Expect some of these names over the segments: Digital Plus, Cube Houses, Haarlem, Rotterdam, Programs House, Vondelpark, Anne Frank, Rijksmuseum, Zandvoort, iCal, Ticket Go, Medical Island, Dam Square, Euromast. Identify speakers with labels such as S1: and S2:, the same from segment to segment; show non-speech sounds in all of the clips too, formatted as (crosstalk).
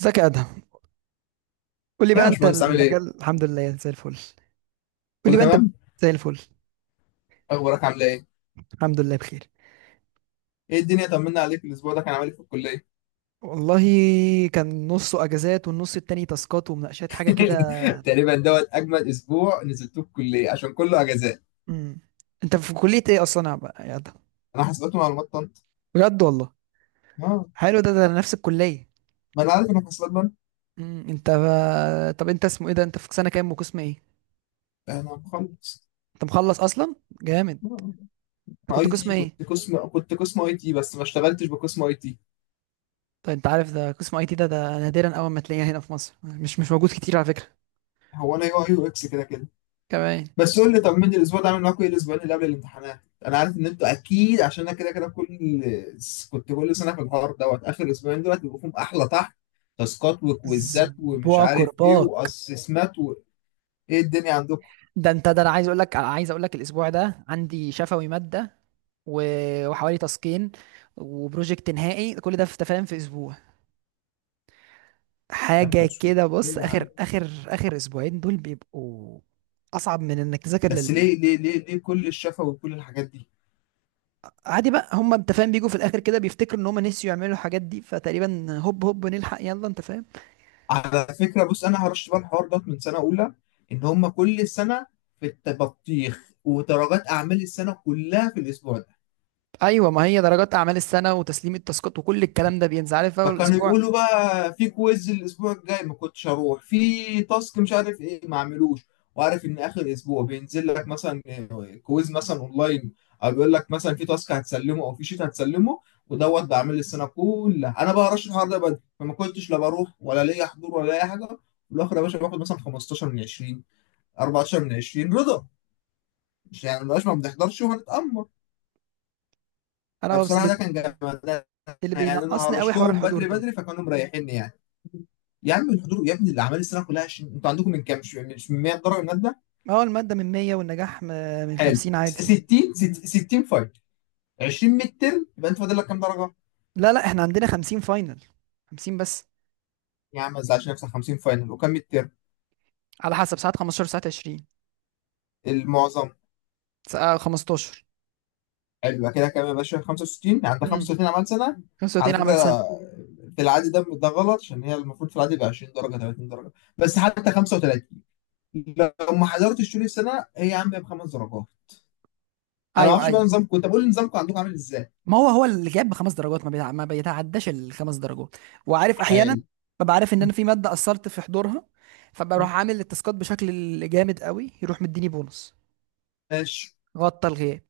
S1: ازيك يا ادهم؟ قول لي
S2: يا
S1: بقى، انت
S2: باشمهندس، عامل ايه؟
S1: المجال الحمد لله، زي الفل. قول لي
S2: كله
S1: بقى انت بت-
S2: تمام؟
S1: زي الفل.
S2: اخبارك عامله ايه؟
S1: الحمد لله بخير.
S2: ايه الدنيا، طمنا عليك. الاسبوع ده كان عامل ايه في الكليه؟
S1: والله كان نصه اجازات والنص التاني تاسكات ومناقشات حاجه كده.
S2: (laughs) تقريبا دوت اجمد اسبوع نزلتوه في الكليه عشان كله اجازات.
S1: امم انت في كليه ايه اصلا، يا ادهم؟
S2: انا حاسبات ومعلومات طنط.
S1: بجد والله.
S2: اه،
S1: حلو، ده نفس الكليه.
S2: ما انا عارف انا في حاسبات بنك.
S1: انت، طب انت اسمه ايه ده؟ انت في سنه كام وقسم ايه؟
S2: انا مخلص.
S1: انت مخلص اصلا؟ جامد.
S2: آه.
S1: انت
S2: انا
S1: كنت
S2: اي
S1: قسم
S2: تي،
S1: ايه؟
S2: كنت قسم اي تي بس ما اشتغلتش بقسم اي تي.
S1: طيب، انت عارف ده قسم اي تي، ده نادرا اول ما تلاقيه هنا في مصر، مش موجود كتير على فكره.
S2: هو انا يو اي يو اكس كده كده.
S1: كمان.
S2: بس قول لي، طمني الاسبوع ده عامل معاكم ايه؟ الاسبوعين اللي قبل الامتحانات انا عارف ان انتوا اكيد، عشان انا كده كده كل، كنت كل سنه في الحوار دوت اخر اسبوعين دول بيبقوا فيهم احلى طحن. تاسكات وكويزات ومش
S1: اسبوع
S2: عارف ايه
S1: كرباك.
S2: واسسمات وايه الدنيا عندكم.
S1: ده انا عايز اقول لك، الاسبوع ده عندي شفوي ماده، وحوالي تاسكين وبروجكت نهائي، كل ده في تفاهم في اسبوع.
S2: يا نهار
S1: حاجه
S2: اسود،
S1: كده. بص،
S2: ليه يا عم؟
S1: اخر اسبوعين دول بيبقوا اصعب من انك تذاكر
S2: بس
S1: لل...
S2: ليه كل الشفا وكل الحاجات دي؟
S1: عادي بقى، هم انت فاهم، بيجوا في الاخر كده بيفتكروا ان هم نسيوا يعملوا الحاجات دي، فتقريبا هوب هوب نلحق، يلا انت فاهم.
S2: على فكره، بص، انا هرش بقى الحوار دوت من سنه اولى ان هم كل سنه في التبطيخ ودرجات اعمال السنه كلها في الاسبوع.
S1: ايوه، ما هي درجات اعمال السنه وتسليم التاسكات وكل الكلام ده بينزل، عارف، اول
S2: فكانوا
S1: الاسبوع.
S2: يقولوا بقى في كويز الاسبوع الجاي، ما كنتش هروح، في تاسك مش عارف ايه ما اعملوش. وعارف ان اخر اسبوع بينزل لك مثلا، آه، كويز مثلا اونلاين، او بيقول لك مثلا في تاسك هتسلمه او في شيت هتسلمه. ودوت بعمل السنه كلها. انا بقى رش الحوار ده بدري، فما كنتش لا بروح ولا ليا حضور ولا اي حاجه. في الاخر يا باشا باخد مثلا 15 من 20، 14 من 20، رضا. مش يعني مبقاش ما بنحضرش وهنتأمر.
S1: انا بس
S2: فبصراحه
S1: اللي
S2: ده كان جامد،
S1: اللي
S2: يعني انا
S1: بينقصني قوي حوار
S2: هرشتهم
S1: الحضور
S2: بدري
S1: ده.
S2: بدري فكانوا مريحيني يعني. يا عم الحضور يا ابني الاعمال السنه كلها 20. انتوا عندكم من كام؟ مش مش من 100 درجه ماده؟
S1: اه، المادة من 100 والنجاح من
S2: حلو،
S1: 50 عادي.
S2: 60، 60 فاينل، 20 ميد ترم، يبقى انت فاضل لك كام درجه؟
S1: لا لا، احنا عندنا 50 فاينل، 50 بس.
S2: يا عم ما تزعلش نفسك، 50 فاينل، وكام ميد ترم؟
S1: على حسب ساعات، 15 ساعات 20،
S2: المعظم.
S1: ساعة 15.
S2: حلو، يبقى كده كام يا باشا؟ 65، عندك
S1: امم
S2: 35 اعمال سنه. على
S1: 35
S2: فكره،
S1: عمل سنة.
S2: في العادي ده غلط عشان هي المفروض في العادي يبقى 20 درجه، 30 درجه، بس حتى 35. لو ما حضرتش طول السنه هي يا عم بخمس درجات. انا ما
S1: ايوه
S2: اعرفش
S1: ايوه.
S2: بقى نظامكم، كنت بقول نظامكم عندكم عامل ازاي.
S1: ما هو، هو اللي جاب بخمس درجات ما بيتعداش الخمس درجات. وعارف، احيانا
S2: حلو.
S1: ببقى عارف ان انا في مادة قصرت في حضورها، فبروح عامل
S2: (laughs)
S1: التاسكات بشكل جامد قوي، يروح مديني بونص.
S2: ماشي.
S1: غطى الغياب.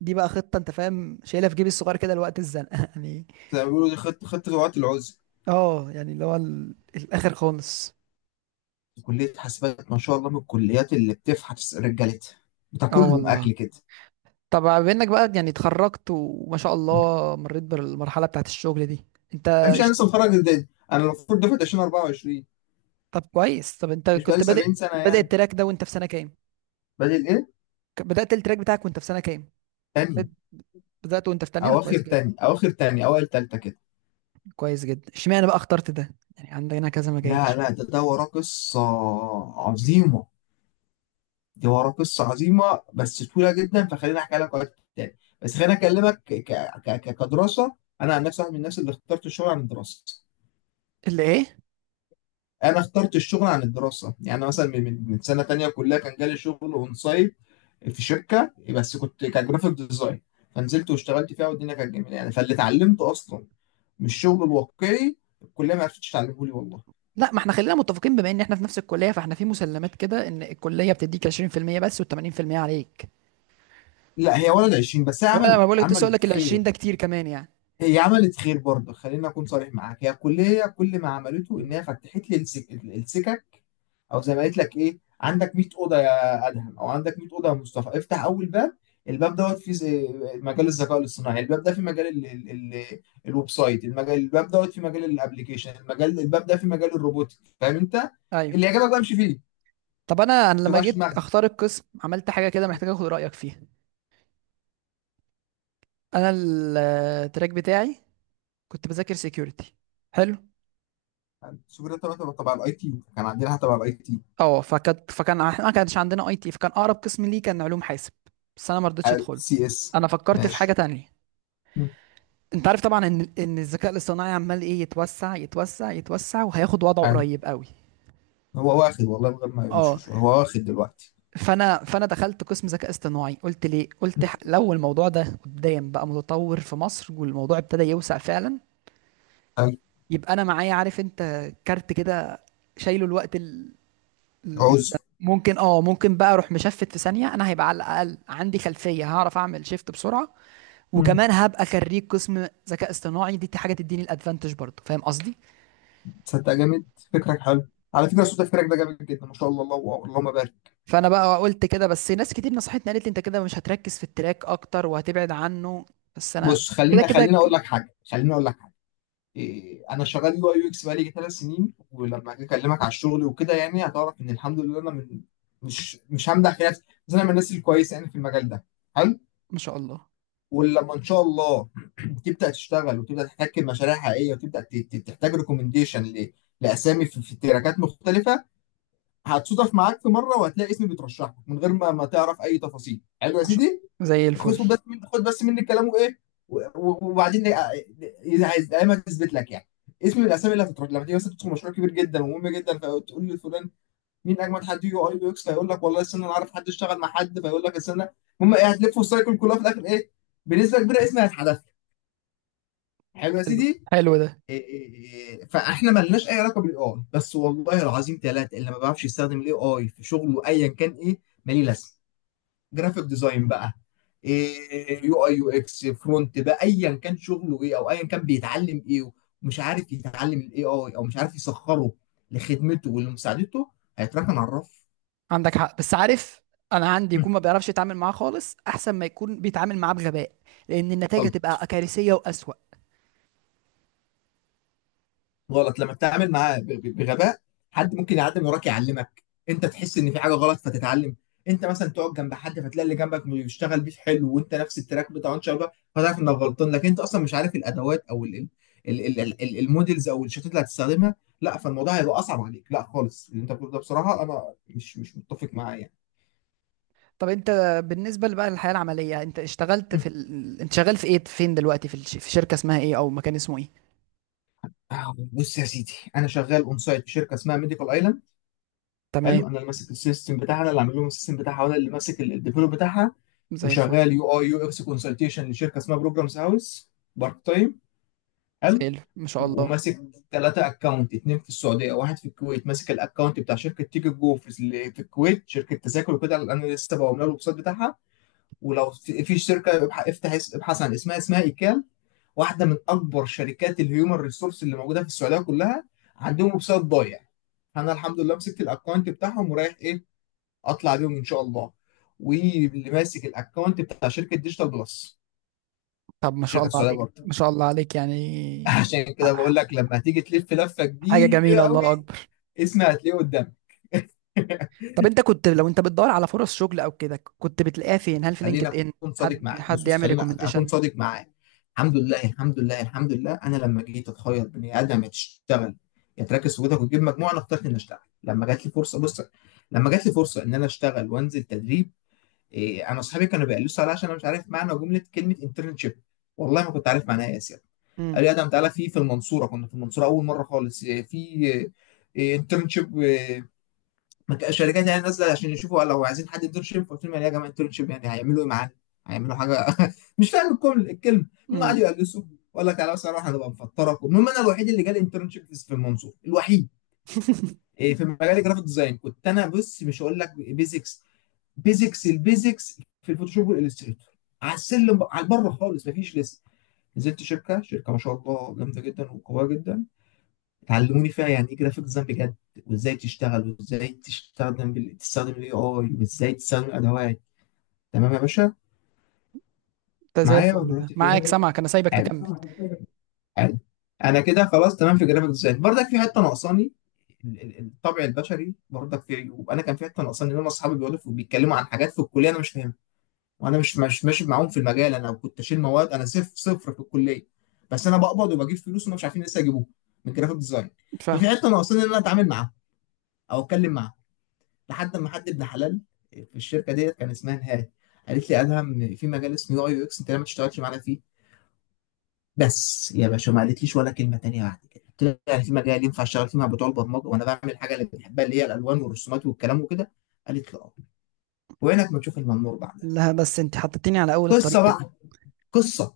S1: دي بقى خطة، انت فاهم، شايلها في جيبي الصغير كده لوقت الزنقة (laughs) يعني.
S2: زي ما بيقولوا، دي خدت روعة العزل.
S1: اه يعني اللي هو الاخر خالص.
S2: كلية حاسبات ما شاء الله من الكليات اللي بتفحت رجالتها،
S1: اه
S2: بتاكلهم
S1: والله.
S2: أكل كده.
S1: طب، بما انك بقى يعني اتخرجت وما شاء
S2: يعني
S1: الله مريت بالمرحله بتاعت الشغل دي، انت
S2: مفيش، أنا
S1: اشت-
S2: لسه متخرج جديد، أنا المفروض دفعة 2024،
S1: طب كويس. طب انت
S2: مش بقالي
S1: كنت بادئ
S2: 70 سنة
S1: بادئ
S2: يعني.
S1: التراك ده وانت في سنه كام؟
S2: بادئ إيه؟
S1: بدات التراك بتاعك وانت في سنه كام؟
S2: تانية.
S1: بد- بدات وانت في تانية؟ طب كويس جدا.
S2: أواخر تاني، أوائل تالتة كده.
S1: كويس جدا اشمعنى بقى اخترت ده؟ يعني عندنا كذا مجال.
S2: لا لا، ده وراه قصة عظيمة، دي وراه قصة عظيمة بس طويلة جدا، فخليني أحكي لك وقت تاني. بس خليني أكلمك كدراسة. أنا عن نفسي واحد من الناس اللي اخترت الشغل عن الدراسة.
S1: اللي ايه؟
S2: انا اخترت الشغل عن الدراسه. يعني مثلا من سنه تانية كلها كان جالي شغل اون سايت في شركه، بس كنت كجرافيك ديزاين، فنزلت واشتغلت فيها والدنيا كانت جميله يعني. فاللي اتعلمته اصلا من الشغل الواقعي الكليه ما عرفتش تعلمه لي والله.
S1: لا، ما احنا خلينا متفقين، بما ان احنا في نفس الكليه، فاحنا في مسلمات كده ان الكليه بتديك 20% بس و80% عليك.
S2: لا هي ولد 20 بس، هي
S1: وانا
S2: عملت
S1: ما بقولك لسه، اقول لك ال 20
S2: خير.
S1: ده كتير كمان يعني.
S2: هي عملت خير برضه، خليني اكون صريح معاك. هي الكليه كل ما عملته ان
S1: مهم.
S2: هي فتحت لي السكك، او زي ما قلت لك، ايه؟ عندك 100 اوضه يا ادهم، او عندك 100 اوضه يا مصطفى، افتح اول باب. الباب دوت فيه مجال الذكاء الاصطناعي. الباب ده في مجال ال ال ال الويب سايت. المجال الباب دوت في مجال الابليكيشن. المجال الباب ده في مجال الروبوتك. فاهم انت؟
S1: ايوه.
S2: اللي يعجبك بقى امشي فيه، ما
S1: طب انا لما
S2: توجعش
S1: جيت
S2: دماغك.
S1: اختار القسم عملت حاجه كده محتاج اخد رايك فيها. انا التراك بتاعي كنت بذاكر سيكيورتي. حلو.
S2: السوبر ده تبع الاي تي، كان عندنا حاجه تبع الاي تي.
S1: اه، فكان احنا ما كانش عندنا اي تي، فكان اقرب قسم ليه كان علوم حاسب، بس انا ما رضيتش ادخله.
S2: سي اس.
S1: انا فكرت في
S2: ماشي.
S1: حاجه تانية.
S2: مم.
S1: انت عارف طبعا ان الذكاء الاصطناعي عمال ايه يتوسع يتوسع يتوسع وهياخد وضعه
S2: حلو.
S1: قريب قوي.
S2: هو واخد والله من غير ما
S1: اه.
S2: يمشي، هو واخد دلوقتي.
S1: فانا دخلت قسم ذكاء اصطناعي. قلت ليه؟ قلت
S2: مم.
S1: لو الموضوع ده قدام بقى متطور في مصر والموضوع ابتدى يوسع فعلا،
S2: حلو.
S1: يبقى انا معايا، عارف انت، كارت كده، شايله الوقت،
S2: عذر.
S1: الزمن. ممكن، ممكن بقى اروح مشفت في ثانيه، انا هيبقى على الاقل عندي خلفيه، هعرف اعمل شيفت بسرعه. وكمان هبقى خريج قسم ذكاء اصطناعي، دي حاجه تديني الادفانتج برضه، فاهم قصدي.
S2: تصدق جامد؟ فكرك حلو. على فكره صوت فكرك ده جامد جدا، ما شاء الله، الله اللهم بارك.
S1: فانا بقى قلت كده، بس ناس كتير نصحتني قالت لي انت كده مش هتركز في التراك اكتر وهتبعد عنه. بس انا
S2: بص،
S1: كده
S2: خليني
S1: كده.
S2: اقول لك حاجه، إيه، انا شغال يو اي يو اكس بقالي ثلاث سنين. ولما اجي اكلمك على الشغل وكده يعني، هتعرف ان الحمد لله انا من، مش همدح في نفسي بس انا من الناس الكويسه يعني في المجال ده. حلو.
S1: ما شاء الله.
S2: ولما ان شاء الله (clears throat) تبدا تشتغل وتبدا تحتك بمشاريع حقيقيه وتبدا تحتاج ريكومنديشن لاسامي في في تراكات مختلفه، هتصادف معاك في مره وهتلاقي اسمي بيترشح لك من غير ما تعرف اي تفاصيل. حلو يا
S1: ما شاء
S2: سيدي.
S1: الله، زي الفل.
S2: خد بس مني كلامه ايه وبعدين إيه، اذا عايز دايما تثبت لك يعني اسم من الاسامي اللي هتترد لما تيجي مثلا تدخل مشروع كبير جدا ومهم جدا، فتقول لفلان مين اجمد حد يو اي يو اكس، فيقول لك والله استنى انا عارف حد اشتغل مع حد، فيقول لك استنى. المهم ايه، هتلف السايكل كلها في الاخر ايه، بنسبه كبيره اسمي هيتحذف. حلو يا
S1: حلو.
S2: سيدي.
S1: حلو ده.
S2: إيه، إيه، إيه، فاحنا ملناش اي علاقه بالاي اي، بس والله العظيم ثلاثه اللي ما بيعرفش يستخدم الاي اي في شغله ايا كان ايه، مالي لازمه. جرافيك ديزاين بقى، إيه، يو اي يو اكس، فرونت بقى، ايا كان شغله ايه، او ايا كان بيتعلم ايه، ومش عارف يتعلم الاي اي، او مش عارف يسخره لخدمته ولمساعدته، هيتركن على الرف.
S1: عندك حق، بس عارف، انا عندي يكون ما بيعرفش يتعامل معاه خالص احسن ما يكون بيتعامل معاه بغباء، لان النتائج
S2: (laughs)
S1: هتبقى كارثيه واسوأ.
S2: غلط لما بتتعامل معاه بغباء. حد ممكن يعدي من وراك يعلمك، انت تحس ان في حاجه غلط فتتعلم. انت مثلا تقعد جنب حد، فتلاقي اللي جنبك بيشتغل بيه حلو، وانت نفس التراك بتاعه ان شاء الله، فتعرف انك غلطان. لكن انت اصلا مش عارف الادوات او المودلز او الشتات اللي هتستخدمها، لا، فالموضوع هيبقى اصعب عليك. لا خالص، اللي انت بتقوله ده بصراحه انا مش متفق معاه يعني.
S1: طب انت، بالنسبه بقى للحياه العمليه، انت اشتغلت
S2: مم.
S1: في انت شغال في ايه، فين دلوقتي، في شركه اسمها ايه او مكان اسمه ايه؟
S2: آه، بص يا سيدي، انا شغال اون سايت في شركه اسمها ميديكال ايلاند.
S1: تمام.
S2: حلو. انا اللي ماسك السيستم بتاعها، انا اللي عامل لهم السيستم بتاعها، وانا اللي ماسك الديفلوب بتاعها.
S1: زي الفل.
S2: وشغال يو اي يو اكس كونسلتيشن لشركه اسمها بروجرامز هاوس، بارت تايم. حلو.
S1: زي الفل ما شاء الله.
S2: وماسك ثلاثة اكونت، اتنين في السعودية واحد في الكويت. ماسك الاكونت بتاع شركة تيكت جو اللي في الكويت، شركة تذاكر وكده، اللي انا لسه بعمل لها الويب سايت بتاعها. ولو في في شركة ابحث عن اسمها، اسمها ايكال، واحدة من اكبر شركات الهيومن ريسورس اللي موجودة في السعودية كلها، عندهم ويب سايت ضايع. انا الحمد لله مسكت الاكونت بتاعهم، ورايح ايه، اطلع بيهم ان شاء الله. واللي ماسك الاكونت بتاع شركة ديجيتال بلس،
S1: طب ما شاء
S2: شركه
S1: الله
S2: سعوديه
S1: عليك،
S2: برضه.
S1: ما شاء الله عليك
S2: (laughs)
S1: يعني.
S2: عشان كده بقول
S1: ح-
S2: لك، لما تيجي تلف لفه
S1: حاجه
S2: كبيره
S1: جميله،
S2: قوي،
S1: الله اكبر.
S2: اسمي هتلاقيه قدامك. (laughs)
S1: طب انت كنت، لو انت بتدور على فرص شغل او كده، كنت بتلاقيها فين؟ هل في لينكد ان؟ حد حد يعمل
S2: خليني اكون
S1: ريكومنديشن؟
S2: صادق معاك. الحمد لله الحمد لله الحمد لله. انا لما جيت اتخير بني ادم، يا تشتغل يا تركز في جهدك وتجيب مجموعه، انا اخترت اني اشتغل لما جات لي فرصه. بص، لما جات لي فرصه ان انا اشتغل وانزل تدريب، إيه، انا اصحابي كانوا بيقلصوا عليا عشان انا مش عارف معنى جمله كلمه انترنشيب. والله ما كنت عارف معناها إيه يا اسيا. قال لي
S1: امم
S2: ادم تعالى في المنصوره، كنا في المنصوره اول مره خالص، إيه، في انترنشيب الشركات يعني نازله عشان يشوفوا لو عايزين حد انترنشيب. قلت لهم يعني إيه يا جماعه انترنشيب؟ يعني هيعملوا ايه معانا؟ هيعملوا حاجه؟ (laughs) مش فاهم الكلمه. المهم قعدوا
S1: امم
S2: يقلصوا، وقال لك تعالى بس اروح هنبقى مفطرك. المهم انا الوحيد اللي جالي انترنشيب في المنصوره، الوحيد.
S1: (laughs)
S2: إيه، في مجال الجرافيك ديزاين، كنت انا، بص مش هقول لك بيزكس، البيزكس في الفوتوشوب والإليستريتور، على السلم على البره خالص، مفيش لسه. نزلت شركه ما شاء الله جامده جدا وقويه جدا، علموني فيها يعني ايه جرافيك ديزاين بجد، وازاي تشتغل، وازاي تستخدم تستخدم الاي اي، وازاي تستخدم الادوات. تمام يا باشا؟
S1: ده زي
S2: معايا،
S1: الفل.
S2: ولا
S1: ده
S2: دلوقتي في
S1: معاك
S2: ايه؟
S1: سامعك، انا سايبك
S2: حلو.
S1: تكمل.
S2: حلو. انا كده خلاص تمام في جرافيك ديزاين، برضك في حته ناقصاني. الطبع البشري برضك في عيوب. انا كان في حته ناقصاني ان انا اصحابي بيقولوا بيتكلموا عن حاجات في الكليه انا مش فاهمها، وانا مش ماشي معاهم في المجال. انا كنت اشيل مواد، انا صفر صفر في الكليه، بس انا بقبض وبجيب فلوس، وما مش عارفين لسه يجيبوها، من جرافيك ديزاين.
S1: فاهم.
S2: ففي حته ناقصاني ان انا اتعامل معاها او اتكلم معاها، لحد ما حد ابن حلال في الشركه ديت كان اسمها نهاد قالت لي: ادهم في مجال اسمه يو اي يو اكس، انت ليه ما تشتغلش معانا فيه؟ بس يا باشا ما قالتليش ولا كلمه تانيه بعد كده. قلت لها يعني في مجال ينفع اشتغل فيه مع بتوع البرمجه، وانا بعمل الحاجه اللي بنحبها اللي هي الالوان والرسومات والكلام وكده؟ قالت لي اه. وعينك ما تشوف المنور بعدها.
S1: لا، بس انت حطيتني على اول
S2: قصه
S1: الطريق كده.
S2: بقى، قصه،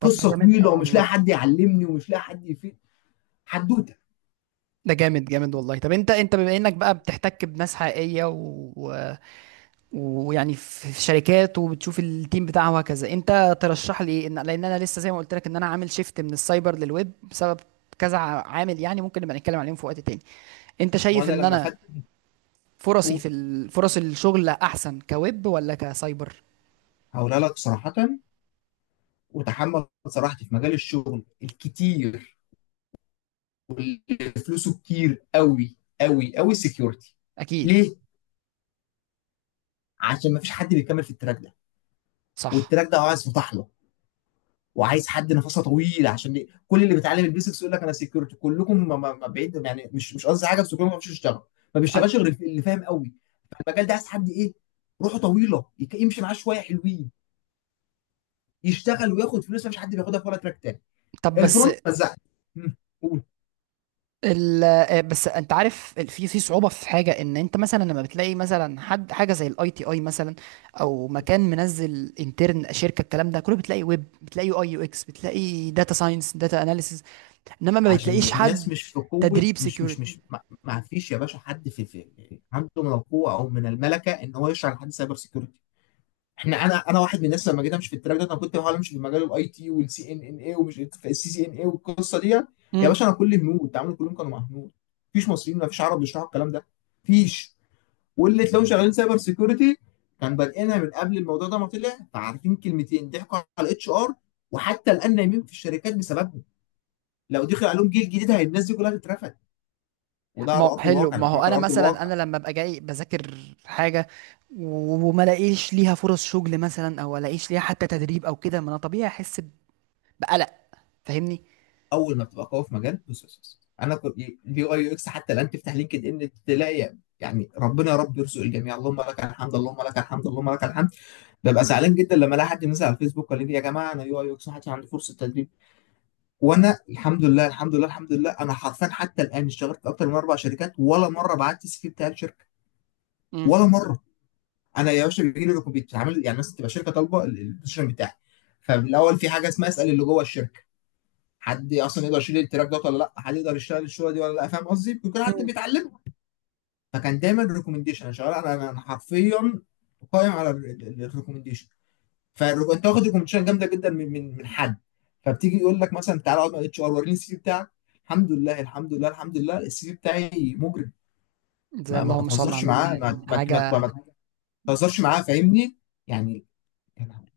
S1: طب ده
S2: قصه
S1: جامد،
S2: طويله،
S1: اه
S2: ومش لاقي
S1: والله.
S2: حد يعلمني، ومش لاقي حد يفيد. حدوته.
S1: ده جامد جامد والله. طب انت، بما انك بقى بتحتك بناس حقيقية، ويعني في شركات وبتشوف التيم بتاعها وهكذا، انت ترشح لي ايه؟ لان انا لسه زي ما قلت لك، ان انا عامل شيفت من السايبر للويب بسبب كذا، عامل يعني. ممكن نبقى نتكلم عليهم في وقت تاني. انت
S2: ما
S1: شايف
S2: انا
S1: ان
S2: لما
S1: انا
S2: خدت،
S1: فرصي
S2: قول.
S1: في فرص الشغل احسن كويب ولا كسايبر؟
S2: هقولها لك صراحه، وتحمل صراحتي. في مجال الشغل الكتير، واللي فلوسه كتير قوي قوي قوي، السكيورتي.
S1: اكيد.
S2: ليه؟ عشان ما فيش حد بيكمل في التراك ده.
S1: صح.
S2: والتراك ده عايز فتح له، وعايز حد نفسه طويل، عشان كل اللي بيتعلم البيزكس يقول لك انا سكيورتي. كلكم ما بعيد، يعني مش مش قصدي حاجه، بس كلكم ما بيعرفش يشتغل، ما
S1: عن-
S2: بيشتغلش غير اللي فاهم قوي. فالمجال ده عايز حد ايه؟ روحه طويله، يمشي معاه شويه حلوين، يشتغل وياخد فلوس. مفيش حد بياخدها في ولا تراك تاني.
S1: طب، بس
S2: الفرونت مزعت. قول.
S1: بس انت عارف في صعوبه في حاجه، ان انت مثلا لما بتلاقي مثلا حد حاجه زي الاي تي اي مثلا، او مكان منزل انترن شركه، الكلام ده كله بتلاقي ويب، بتلاقي يو اي يو اكس، بتلاقي داتا ساينس، داتا اناليسيز، انما ما
S2: عشان
S1: بتلاقيش
S2: الناس
S1: حد
S2: مش في قوة،
S1: تدريب
S2: مش مش
S1: سيكيورتي.
S2: مش ما ما فيش يا باشا حد في عنده من القوة أو من الملكة إن هو يشرح لحد سايبر سيكيورتي. احنا، انا واحد من الناس، لما جيت امشي في التراك ده، انا كنت بحاول امشي في مجال الاي تي والسي ان ان اي، ومش السي سي ان اي والقصه دي. يا
S1: امم
S2: باشا انا كل هنود تعاملي كلهم كانوا مع هنود، مفيش مصريين، مفيش عرب بيشرحوا الكلام ده، مفيش. واللي تلاقوهم شغالين سايبر سيكيورتي كان بادئينها من قبل الموضوع ده ما طلع، فعارفين كلمتين ضحكوا على الاتش ار، وحتى الان نايمين في الشركات بسببهم. لو دخل عليهم جيل جديد، هي الناس دي كلها تترفد. وده
S1: ما
S2: على
S1: هو
S2: ارض
S1: حلو.
S2: الواقع، انا
S1: ما هو
S2: بكلمك
S1: انا
S2: على ارض
S1: مثلا
S2: الواقع.
S1: انا لما ابقى جاي بذاكر حاجه، وما الاقيش ليها فرص شغل مثلا، او الاقيش ليها حتى تدريب او كده، ما انا طبيعي احس بقلق، فاهمني.
S2: اول ما بتبقى قوي في مجال، بص بص بص. انا كنت اليو اي يو اكس، حتى الان تفتح لينكد ان تلاقي يعني، ربنا يا رب يرزق الجميع، اللهم لك الحمد اللهم لك الحمد اللهم لك الحمد. ببقى زعلان جدا لما الاقي حد مثلا على الفيسبوك قال لي يا جماعه انا يو اي يو اكس محدش عنده فرصه تدريب، وانا الحمد لله الحمد لله الحمد لله، انا حرفيا حتى الان اشتغلت في اكتر من اربع شركات، ولا مره بعت السي في بتاع الشركه،
S1: امم
S2: ولا مره. انا يا باشا بيجي لي بيتعمل، يعني مثلا تبقى شركه طالبه البوزيشن بتاعي، فالاول في حاجه اسمها اسال اللي جوه الشركه حد اصلا يقدر يشيل التراك ده ولا لا، حد يقدر يشتغل الشغله دي ولا لا. فاهم قصدي؟ بيكون حد بيتعلمه، فكان دايما ريكومنديشن. انا شغال، انا حرفيا قائم على الريكومنديشن. انت واخد ريكومنديشن جامده جدا من حد، فبتيجي يقول لك مثلا تعالى اقعد مع الاتش ار وريني السي في بتاعك. الحمد لله الحمد لله الحمد لله، السي في بتاعي مجرم.
S1: زي
S2: ما ما
S1: اللهم صل على
S2: تهزرش
S1: النبي
S2: معاه ما
S1: يعني
S2: ما ما,
S1: حاجه.
S2: ما تهزرش معاه، فاهمني يعني، يعني.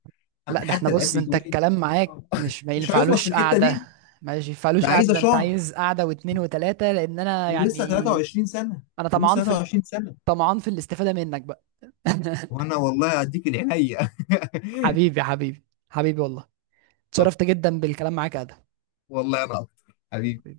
S1: لا، ده احنا،
S2: حتى الان
S1: بص، انت
S2: بيجيبوا لي،
S1: الكلام معاك مش ما
S2: مش هيخلص في
S1: ينفعلوش
S2: الحته
S1: قعدة.
S2: دي.
S1: ما
S2: ده
S1: ينفعلوش قعدة،
S2: عايزه
S1: ده انت
S2: شهر.
S1: عايز قعدة واتنين وتلاتة، لان انا
S2: ولسه
S1: يعني
S2: 23 سنه
S1: انا
S2: ولسه 23 سنه.
S1: طمعان في الاستفادة منك بقى. (laughs)
S2: وانا والله اديك العينيا (laughs)
S1: حبيبي حبيبي. حبيبي والله.
S2: طب،
S1: اتشرفت جدا بالكلام معاك يا ادهم.
S2: والله انا اكتر حبيبي.